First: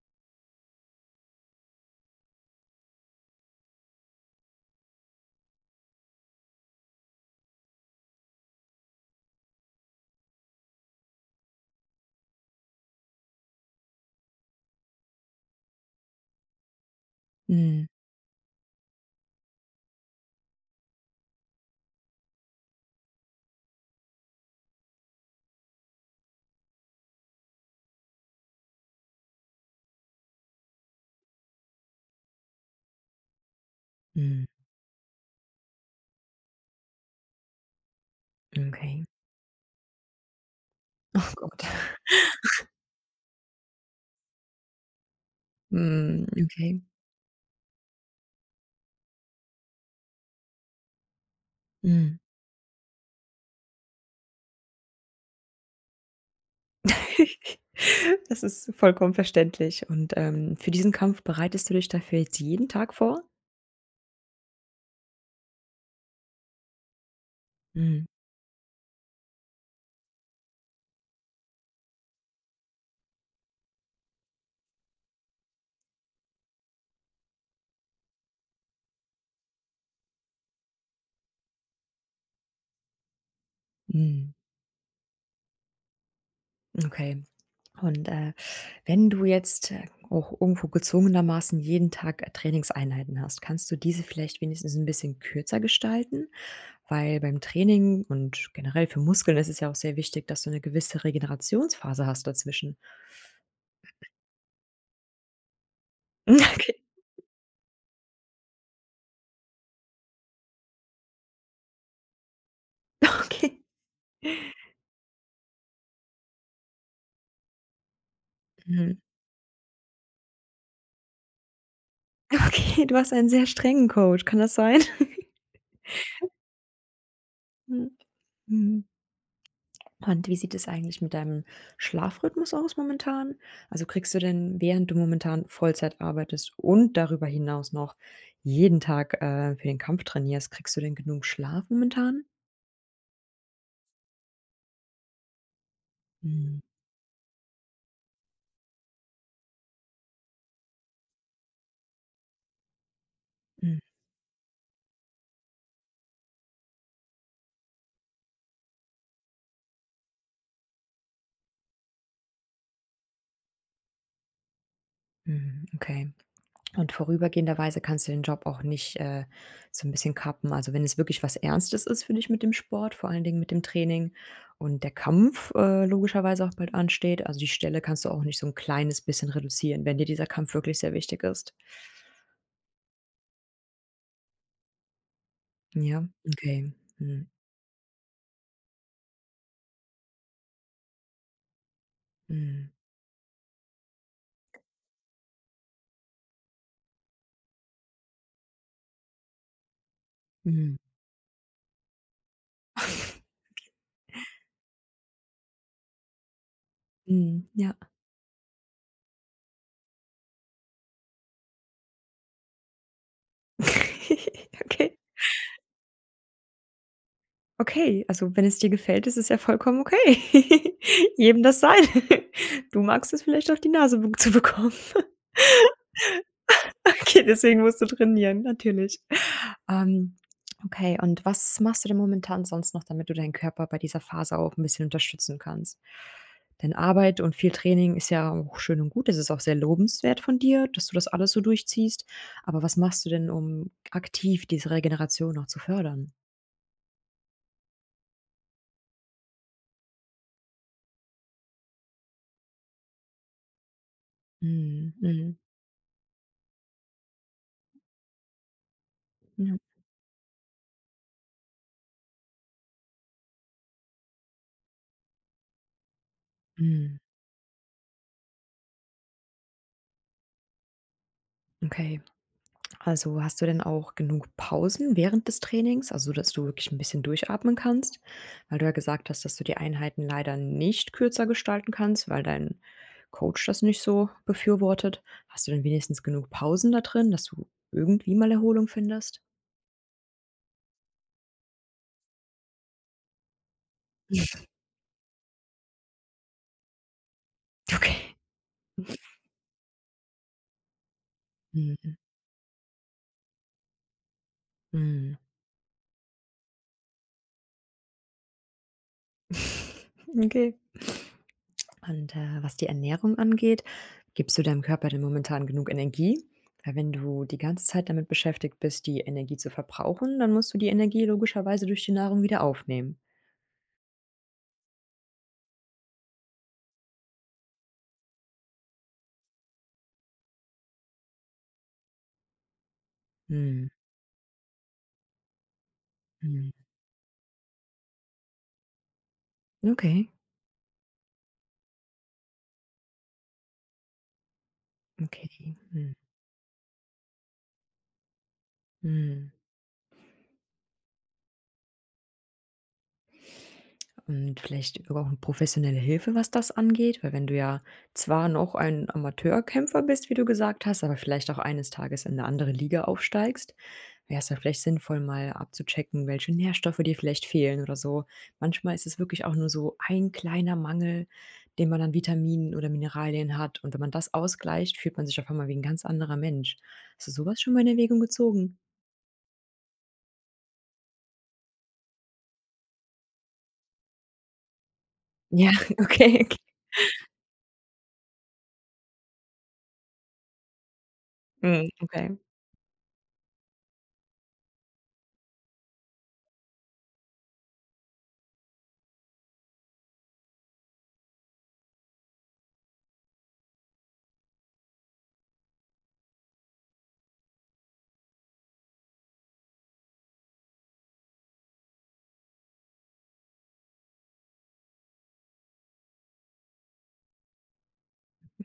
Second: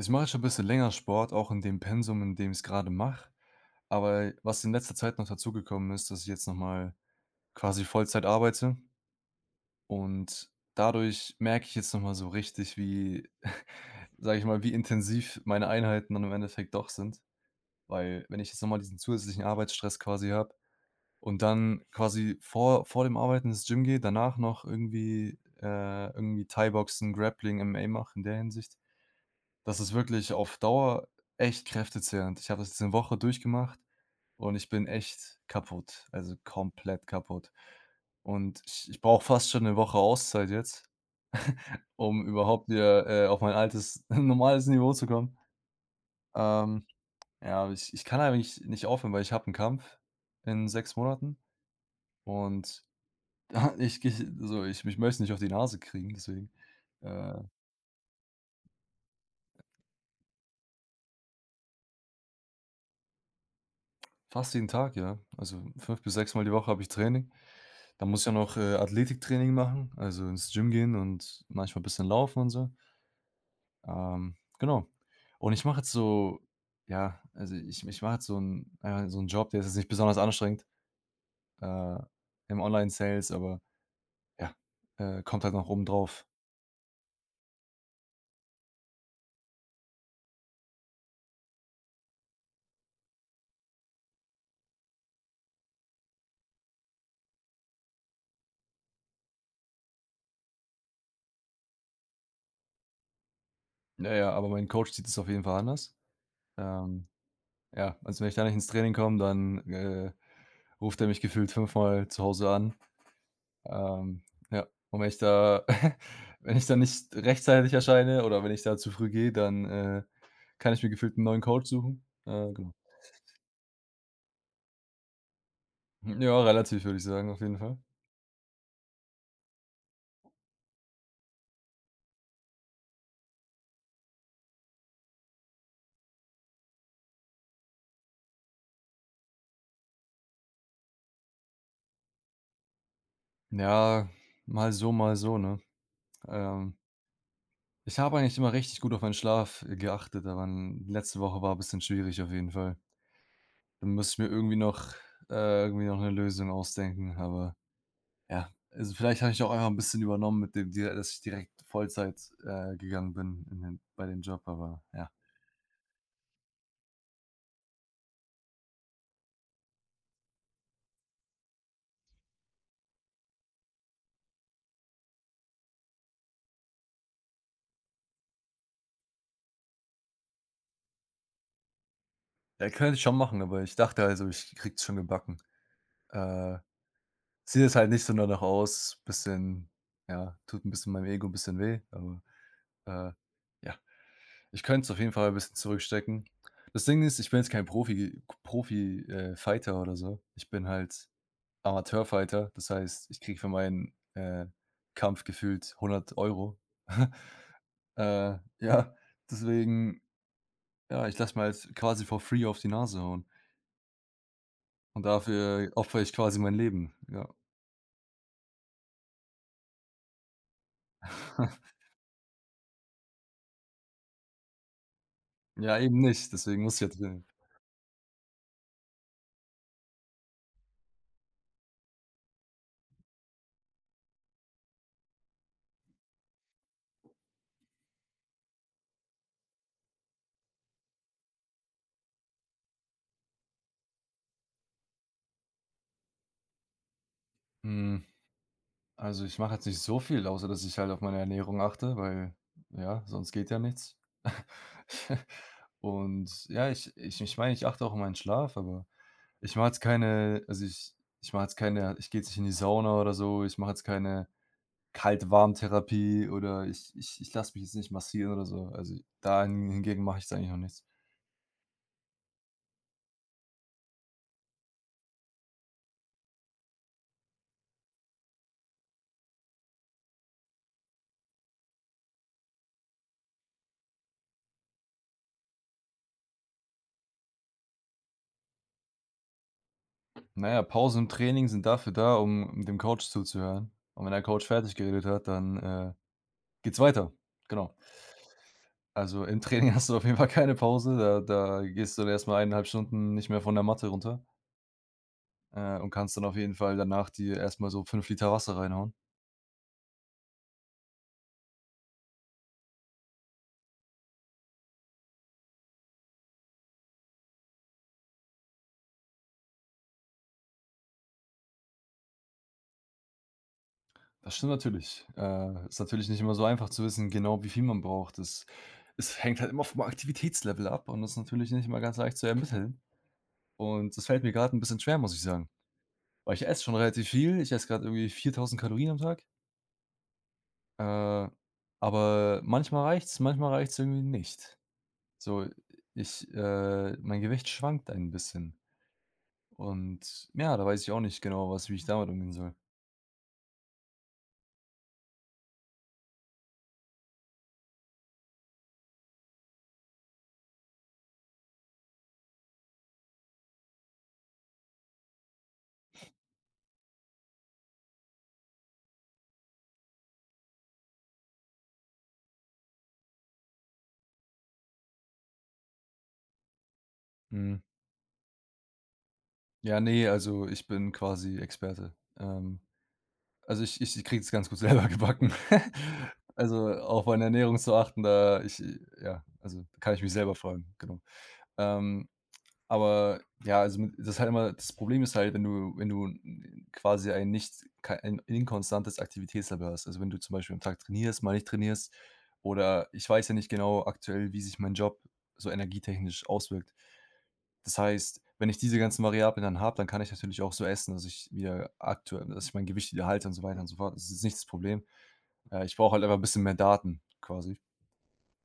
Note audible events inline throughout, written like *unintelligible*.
Ich mache jetzt schon bisschen länger Sport, auch in dem Pensum, in dem ich's gerade mache. Aber, was in letzter Zeit noch dazugekommen ist, dass ich jetzt noch mal quasi Vollzeit arbeite. Und dadurch merke ich jetzt noch mal so richtig, wie, *chuckles* sage ich mal, wie intensiv meine Einheiten dann im Endeffekt doch sind. Mhm. Weil wenn ich jetzt noch mal diesen zusätzlichen Arbeitsstress quasi habe und dann quasi vor vor dem Arbeiten ins Gym gehe, danach noch irgendwie, äh, irgendwie Thaiboxen, Grappling, MMA mache in der Hinsicht, das ist wirklich auf Dauer echt kräftezehrend, ich habe das diese Woche durchgemacht Mhm. und ich bin echt kaputt also komplett kaputt und ich Okay. brauche fast schon 'ne Woche Auszeit jetzt Oh Gott. *chuckles* um *laughs* überhaupt wieder, äh, auf mein altes *chuckles* normales Niveau zu kommen. Mhm, okay. Ähm, ja, ich ich kann eigentlich nicht aufhören, weil ich habe 'n Kampf in 6 Monaten Mhm. und ja, ich gehe so ich mich möchte nicht auf die Nase kriegen, deswegen, äh. *laughs* Das ist vollkommen verständlich und, ähm, für diesen Kampf bereitest du dich dafür jetzt jeden Tag vor? Fast jeden Tag, ja. Also 5 bis 6 Mal die Woche habe ich Training. Da Mhm. muss ja noch Athletiktraining machen, also ins Gym gehen und manchmal bisschen laufen und so. Ähm. Genau. Und ich mache jetzt so, ja also ich ich mache halt so 'n äh, so 'n Job, der ist jetzt nicht besonders anstrengend, äh, im Online-Sales, aber Mhm. ja, äh, kommt halt noch oben drauf. Okay. Und, äh, wenn du jetzt auch irgendwo gezwungenermaßen jeden Tag Trainingseinheiten hast, kannst du diese vielleicht wenigstens 'n bisschen kürzer gestalten? Weil beim Training und generell für Muskeln ist es ja auch sehr wichtig, dass du 'ne gewisse Regenerationsphase hast dazwischen. Na ja, aber mein Coach sieht es auf jeden Fall anders. Okay. Ähm, ja, also, wenn ich da nicht ins Training komm, dann, äh, ruft er mich gefühlt 5-mal zu Hause an. Okay. *chuckles* Ähm, ja, und wenn ich da *chuckles* wenn ich da nicht rechtzeitig erscheine oder wenn ich da zu Mhm. früh gehe, dann äh, kann ich mir gefühlt 'n neuen Coach suchen. *unintelligible* Okay, du hast einen sehr strengen Coach. Kann das sein? *chuckles* Ja, relativ würde ich sagen, auf jeden Fall. Hm. Mhm. Und wie sieht es eigentlich mit deinem Schlafrhythmus aus momentan? Also, kriegst du denn, während du momentan Vollzeit arbeitest und darüber hinaus noch jeden Tag, äh, für den Kampf trainierst, kriegst du denn genug Schlaf momentan? Ja, mal so, mal so, ne. Mhm. Ähm Ich habe eigentlich immer richtig gut auf meinen Schlaf, äh, geachtet, aber 'n letzte Woche war bisschen schwierig auf jeden Fall. Hm. Da muss ich mir irgendwie noch irgendwie noch äh, irgendwie noch 'ne Lösung ausdenken, aber ja. Also, vielleicht habe ich auch einfach 'n bisschen übernommen mit dem Deal, dass ich direkt Vollzeit, äh, gegangen bin in dem bei dem Job, aber ja. Mhm, okay. *swallows* Und vorübergehenderweise kannst du den Job auch nicht, äh, so 'n bisschen kappen. Also, wenn es wirklich was Ernstes ist, finde ich, mit dem Sport, vor allen Dingen mit dem Training und der Kampf, äh, logischerweise auch bald ansteht. Also, die Stelle kannst du auch nicht so 'n kleines bisschen reduzieren, wenn dir dieser Kampf wirklich sehr wichtig ist. Ja, könnte ich schon machen, aber ich dachte also, ich krieg's schon gebacken. Ja, Äh. okay. Mhm. Sieht jetzt halt nicht so danach aus, bisschen ja, tut 'n bisschen meinem Ego bisschen weh, aber, Mhm. äh, ja, ich könnt's auf jeden Fall 'n bisschen zurückstecken. Das Ding ist, ich bin jetzt kein Profi Profi äh, Fighter oder so. Ich bin Mhm. halt Amateur-Fighter, das heißt, ich krieg für meinen, *chuckles* äh, Kampf gefühlt 100 €. Mhm, ja. *chuckles* Äh. Ja, deswegen ja ,ich lasse mir jetzt quasi for free auf die Nase hauen. *giggles* Okay. Und dafür opfere ich quasi mein Leben, ja. Okay, also wenn es dir gefällt, ist es ja vollkommen okay. *chuckles* Jedem das *chuckles* Seine. *chuckles* Du magst es vielleicht auf die Nase b zu bekommen. *chuckles* Ja, eben nicht, deswegen muss jetzt. Okay, *unintelligible* deswegen musst du trainieren, natürlich. Ähm. Okay, und was machst du denn momentan sonst noch, damit du deinen Körper bei dieser Phase auch 'n bisschen unterstützen kannst? Denn Arbeit und viel Training ist ja auch schön und gut. Es ist auch sehr lobenswert von dir, dass du das alles so durchziehst. Aber was machst du denn, um aktiv diese Regeneration noch zu fördern? Hm. Also, ich mache jetzt nicht so viel außer dass ich halt auf meine Ernährung achte, weil ja, sonst geht ja nichts, Mhm, *chuckles* mhm. und, ja, ich ich ich meine, ich achte auch auf meinen Schlaf, aber ich Ja. mache jetzt keine also, ich ich mache jetzt keine ich gehe jetzt nicht in die Sauna oder so. Ich mache jetzt keine Kalt-Warm-Therapie oder ich Mhm. ich ich lasse mich jetzt nicht massieren oder so. Also, dahin hingegen mach ich jetzt eigentlich noch nichts. Okay. Also, hast du denn auch genug Pausen während des Trainings, also, dass du wirklich 'n bisschen durchatmen kannst? Weil du ja gesagt hast, dass du die Einheiten leider nicht kürzer gestalten kannst, weil dein Coach das nicht so befürwortet. Hast du denn wenigstens genug Pausen da drin, dass du irgendwie mal Erholung findest? Na ja, Pausen im Training sind dafür da, um dem Coach zuzuhören, und wenn der Coach *chuckles* fertiggeredet hat, dann, äh, geht's weiter, genau. Okay. *chuckles* Also, im Training hast du auf jeden Fall keine Pause, ja, da Mhm. gehst du erst mal 1 1/2 Stunden nicht mehr von der Matte runter Mhm. äh, und kannst dann auf jeden Fall danach dir erst mal so 5 l Wasser reinhauen. *chuckles* Okay. Und, äh, was die Ernährung angeht, gibst du deinem Körper denn momentan genug Energie? Weil wenn du die ganze Zeit damit beschäftigt bist, die Energie zu verbrauchen, dann musst du die Energie logischerweise durch die Nahrung wieder aufnehmen. Das stimmt natürlich. Äh, ist natürlich nicht immer so einfach zu wissen, genau wie viel man braucht. Das es hängt halt immer vom Aktivitätslevel ab und das ist natürlich nicht immer ganz leicht zu ermitteln. Mhm. Und das fällt mir gerade 'n bisschen schwer, muss ich sagen. Weil ich Mhm. esse schon relativ viel, ich esse gerade irgendwie 4000 Kalorien am Tag. Okay. Äh, aber manchmal reicht's, manchmal reicht's irgendwie nicht. So, Okay, hm. ich äh, mein Gewicht schwankt ein bisschen. Mhm. Und ja, da weiß ich auch nicht genau, was wie ich damit umgehen soll. Und vielleicht über auch professionelle Hilfe, was das angeht, weil wenn du ja zwar noch ein Amateurkämpfer bist, wie du gesagt hast, aber vielleicht auch eines Tages in 'ne andere Liga aufsteigst, wär's da vielleicht sinnvoll, mal abzuchecken, welche Nährstoffe dir vielleicht fehlen oder so. Manchmal ist es wirklich auch nur so ein kleiner Mangel, den man an Vitaminen oder Mineralien hat und wenn man das ausgleicht, fühlt man sich auf einmal wie 'n ganz anderer Mensch. Hast du so was schon Mhm. mal in Erwägung gezogen? Ja, ne, also ich bin quasi Experte, ähm. Also, ich ich kriege es ganz gut selber gebacken. Ja, *chuckles* okay. Also auf *chuckles* meine Ernährung zu achten, da ich ja, also kann ich mich selber fragen, genau. Mhm. Ähm, Okay. aber ja, also m das halt immer das Problem ist halt, wenn du wenn du n quasi ein nicht kei ein inkonstantes Aktivitätslevel hast, also wenn du zum Beispiel am Tag trainierst, mal nicht trainierst oder ich weiß ja nicht genau aktuell, wie sich mein Job so energietechnisch auswirkt. Das heißt, wenn ich diese ganzen Variablen dann habe, dann kann ich natürlich auch so essen, dass ich wieder aktuell dass ich mein Gewicht wieder halte und so weiter und so fort. Das ist nicht das Problem. Äh, ich brauche halt einfach 'n bisschen mehr Daten quasi.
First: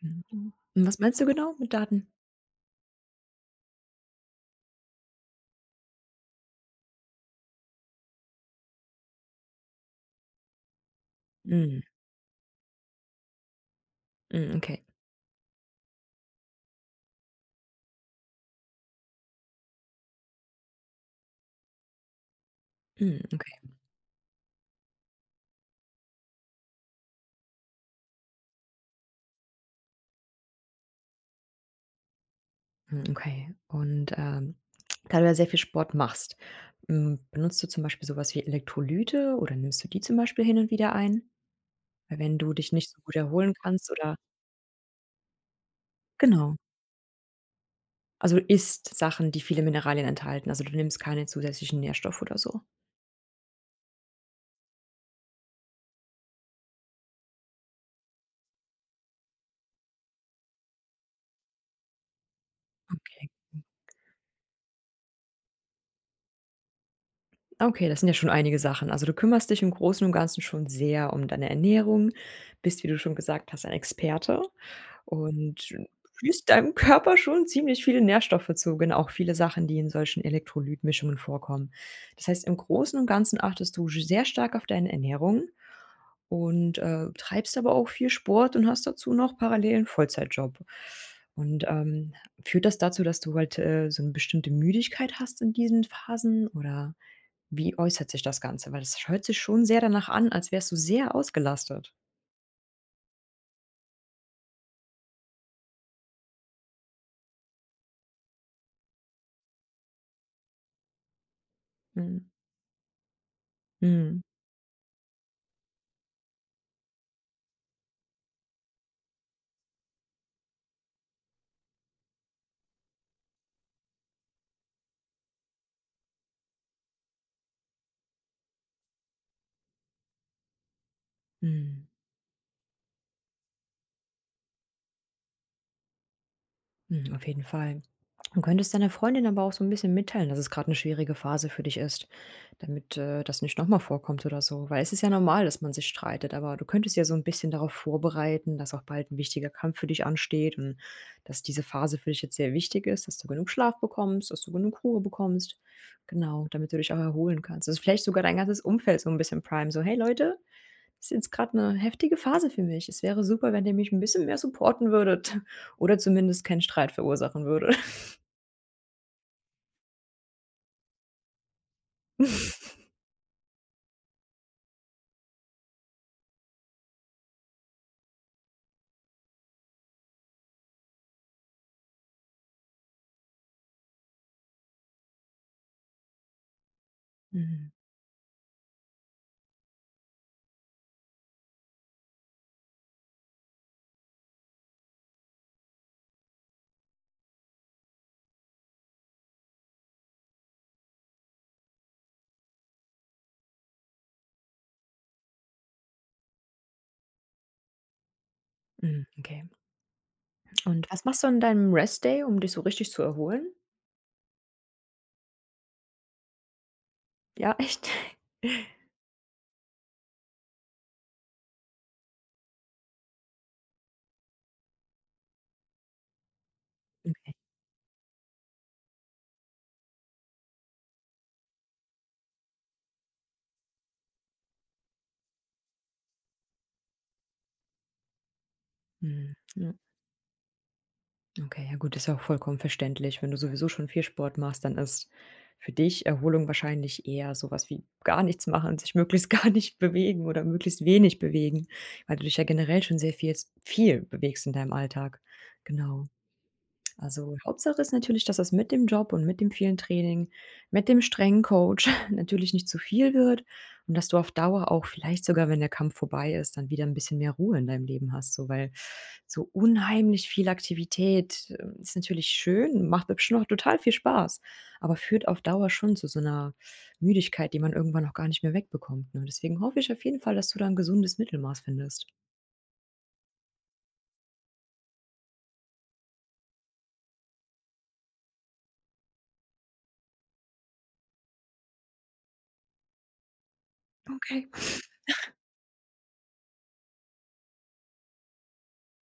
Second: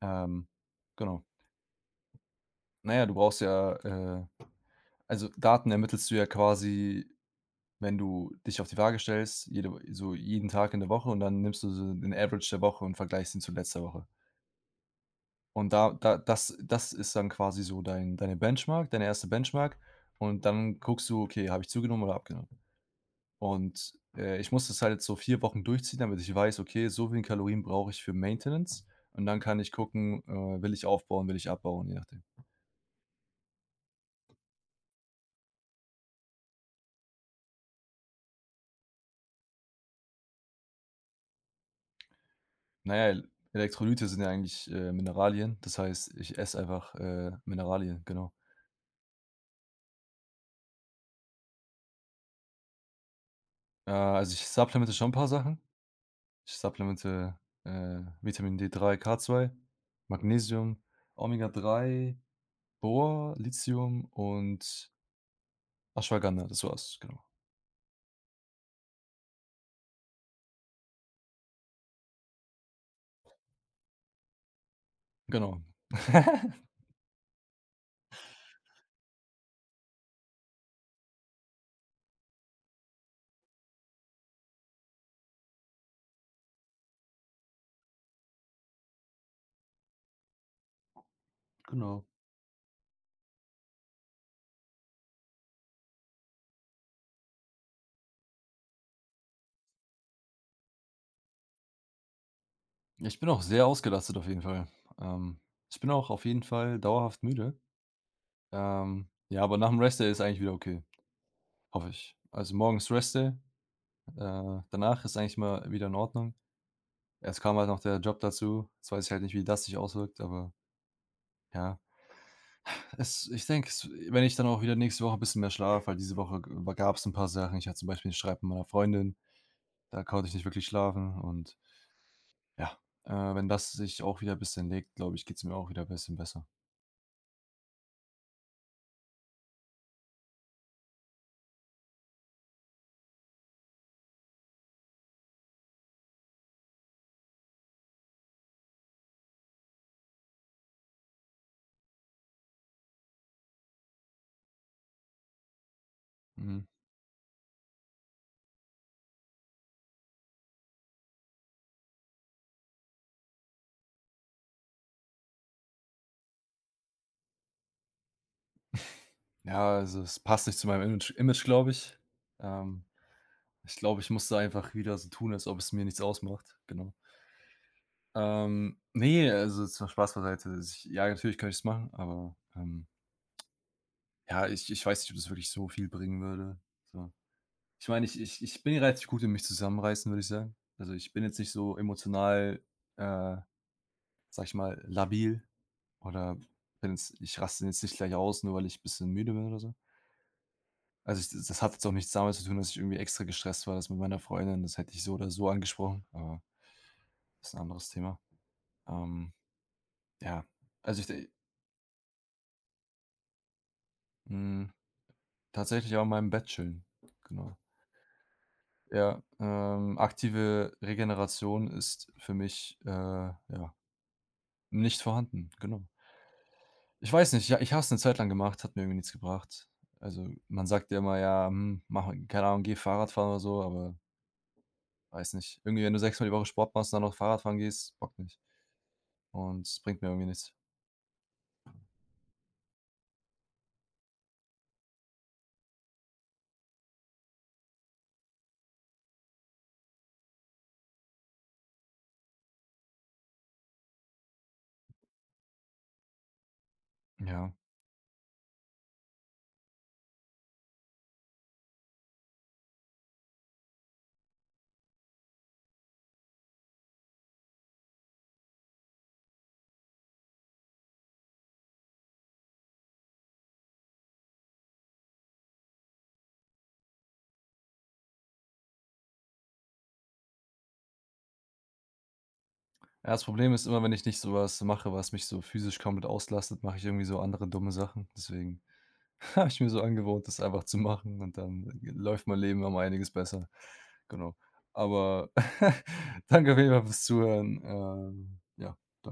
Ähm. Hm, was meinst Genau. du genau mit Daten? Na ja, du brauchst ja äh, also Daten ermittelst du ja quasi, wenn du dich auf die Waage stellst, jede so jeden Tag in der Woche und dann nimmst du Hm. so den Average der Woche und vergleichst ihn zu letzter Woche. Hm. Okay. Und da da das das ist dann quasi so dein deine Benchmark deine erste Benchmark und dann guckst du, okay, habe ich zugenommen oder abgenommen. Hm. Okay. Und, äh, ich muss das halt so 4 Wochen durchziehen, damit ich weiß, okay, so viele Kalorien brauche ich für Maintenance. Und dann kann ich gucken, äh, will ich aufbauen, will ich abbauen, je nachdem. Hm, okay. Und, ähm, da du ja sehr viel Sport machst, hm, benutzt du zum Beispiel so was wie Elektrolyte oder nimmst du die zum Beispiel hin und wieder ein? Weil wenn du dich nicht Na so ja, gut El erholen kannst Elektrolyte oder sind ja eigentlich, äh, Mineralien. Das heißt, ich Genau. esse einfach, äh, Mineralien, genau. Also, isst Sachen, die viele Mineralien enthalten, also, du nimmst keine zusätzlichen Nährstoffe oder so. Ja, also, ich supplemente schon 'n paar Sachen. Ich supplemente, äh, Vitamin D3, K2, Magnesium, Omega 3, Okay, Bor, hm. Lithium und Aschwaganda, das war's, genau. Okay, das sind ja schon einige Sachen. Also, du kümmerst dich im Großen und Ganzen schon sehr um deine Ernährung, bist wie du schon gesagt hast ein Experte Genau. und führst *giggles* deinem Körper schon ziemlich viele Nährstoffe zu ge auch viele Sachen, die in solchen Elektrolyt-Mischungen vorkommen. Das heißt im Großen und Ganzen achtest du sch sehr stark auf deine Ernährung und, äh, treibst aber auch viel Sport und hast dazu noch parallel 'n Vollzeitjob. Und, Genau. ähm, führt das dazu, dass du halt, äh, so 'ne bestimmte Müdigkeit hast in diesen Phasen oder wie äußert sich das Ganze? Weil das sch hört sich schon sehr danach an, als wärst du sehr ausgelastet. Ich bin auch sehr ausgelastet auf jeden Fall. Ähm, ich bin auch auf jeden Fall dauerhaft müde. Ähm, ja, aber nachm Rest Day ist eigentlich wieder okay, hoffe ich. Mhm. Also morgen ist Rest Day Mhm. äh, danach ist eigentlich immer wieder in Ordnung. Jetzt kam halt noch der Job dazu. Jetzt weiß ich halt nicht, wie das sich auswirkt, aber Ja. *sighs* Es ich denke, es wenn ich dann auch wieder nächste Woche 'n bisschen mehr schlafe weil diese Woche über gab's 'n paar Sachen. Ich hatte zum Beispiel 'n Streit mit meiner Freundin, da konnte ich nicht wirklich schlafen. Und Mhm. ja. Äh, wenn das sich auch wieder bisschen legt, glaube ich, geht's mir auch wieder bisschen besser. Mhm, auf jeden Fall. Du könntest deiner Freundin aber auch so 'n bisschen mitteilen, dass es gerade 'ne schwierige Phase für dich ist, damit, äh, das nicht noch mal vorkommt oder so. Weil es ist ja normal, dass man sich streitet, aber du könntest ja so 'n bisschen darauf vorbereiten, dass auch bald 'n wichtiger Kampf für dich ansteht und dass diese Phase für dich jetzt sehr wichtig ist, dass du genug Schlaf bekommst, dass du genug Ruhe bekommst. Genau, Mhm. damit du dich auch erholen kannst. Dass du vielleicht sogar dein ganzes Umfeld so 'n bisschen primen so: „Hey Leute, ist jetzt gerade 'ne heftige Phase für mich. Es wäre super, wenn ihr mich 'n bisschen mehr supporten würdet oder zumindest keinen Streit verursachen würde.“ *chuckles* Ja, also es passt nicht zu meinem Image Image, glaube ich. Ähm, *chuckles* ich glaube, ich muss da einfach wieder so tun, als ob es mir nichts ausmacht, genau. Ähm, ne, also jetzt mal Spaß beiseite, ich ja, natürlich könnte ich es machen, aber, ähm. Ja, ich ich weiß nicht, ob das wirklich so viel bringen würde, so. Mhm. Ich meine, ich ich ich bin relativ gut in mich zusammenreißen, würde ich sagen. Also, ich bin jetzt nicht so emotional, äh, sage ich mal, labil oder bin jetzt ich raste jetzt nicht gleich aus, nur weil ich bisschen müde bin oder so. Also ich das das hat jetzt auch nichts damit zu tun, dass ich irgendwie extra gestresst war. Das mit meiner Freundin, das hätte ich so oder so angesprochen, äh ist 'n anderes Thema. Mhm, Ähm, okay. ja, Und also was ich machst du d an deinem Rest-Day, um dich so richtig zu erholen? Hm. Tatsächlich auch mal im Bett chillen, genau. Ja, echt. *chuckles* Ja, ähm, aktive Regeneration ist für mich, äh, ja, nicht vorhanden, genau. Ich Okay. weiß nicht, ja, ich habe es 'ne Zeit lang gemacht, hat mir irgendwie nichts gebracht. Also, man sagt ja immer: „Ja, hm, mache keine Ahnung, gehe Fahrrad fahren.”, oder so, aber weiß nicht. Irgendwie, wenn du 6 Mal die Woche Sport machst, dann noch Fahrradfahren gehst, bockt nicht. Mhm. Und Ja. es bringt mir irgendwie nichts. Okay, ja gut ist ja auch vollkommen verständlich wenn du sowieso schon viel Sport machst dann ist für dich Erholung wahrscheinlich eher sowas wie gar nichts machen, sich möglichst gar nicht bewegen oder möglichst wenig bewegen weil du dich ja generell schon sehr vielst viel bewegst in deinem Alltag, genau. Also Ja. Hauptsache ist natürlich, dass das mit dem Job und mit dem vielen Training, mit dem strengen Coach *chuckles* natürlich nicht zu viel wird und dass du auf Dauer auch vielleicht sogar, wenn der Kampf vorbei ist, dann wieder 'n bisschen mehr Ruhe in deinem Leben hast so. Weil so unheimlich viel Aktivität ist natürlich schön, macht bestimmt auch total viel Spaß, aber führt auf Dauer schon zu so 'ner Müdigkeit, die man irgendwann auch gar nicht mehr wegbekommt, ne? Deswegen hoffe ich auf jeden Fall, dass du da 'n gesundes Mittelmaß findest. Ja, das Problem ist immer, wenn ich nicht so was mache, was mich so physisch komplett auslastet, mache ich irgendwie so andere dumme Sachen, deswegen habe ich mir so angewöhnt, das einfach zu machen, und dann g läuft mein Leben um einiges besser. Genau, Okay. aber *chuckles* *chuckles* danke auf jeden Fall fürs Zuhören. Ähm, ja. Da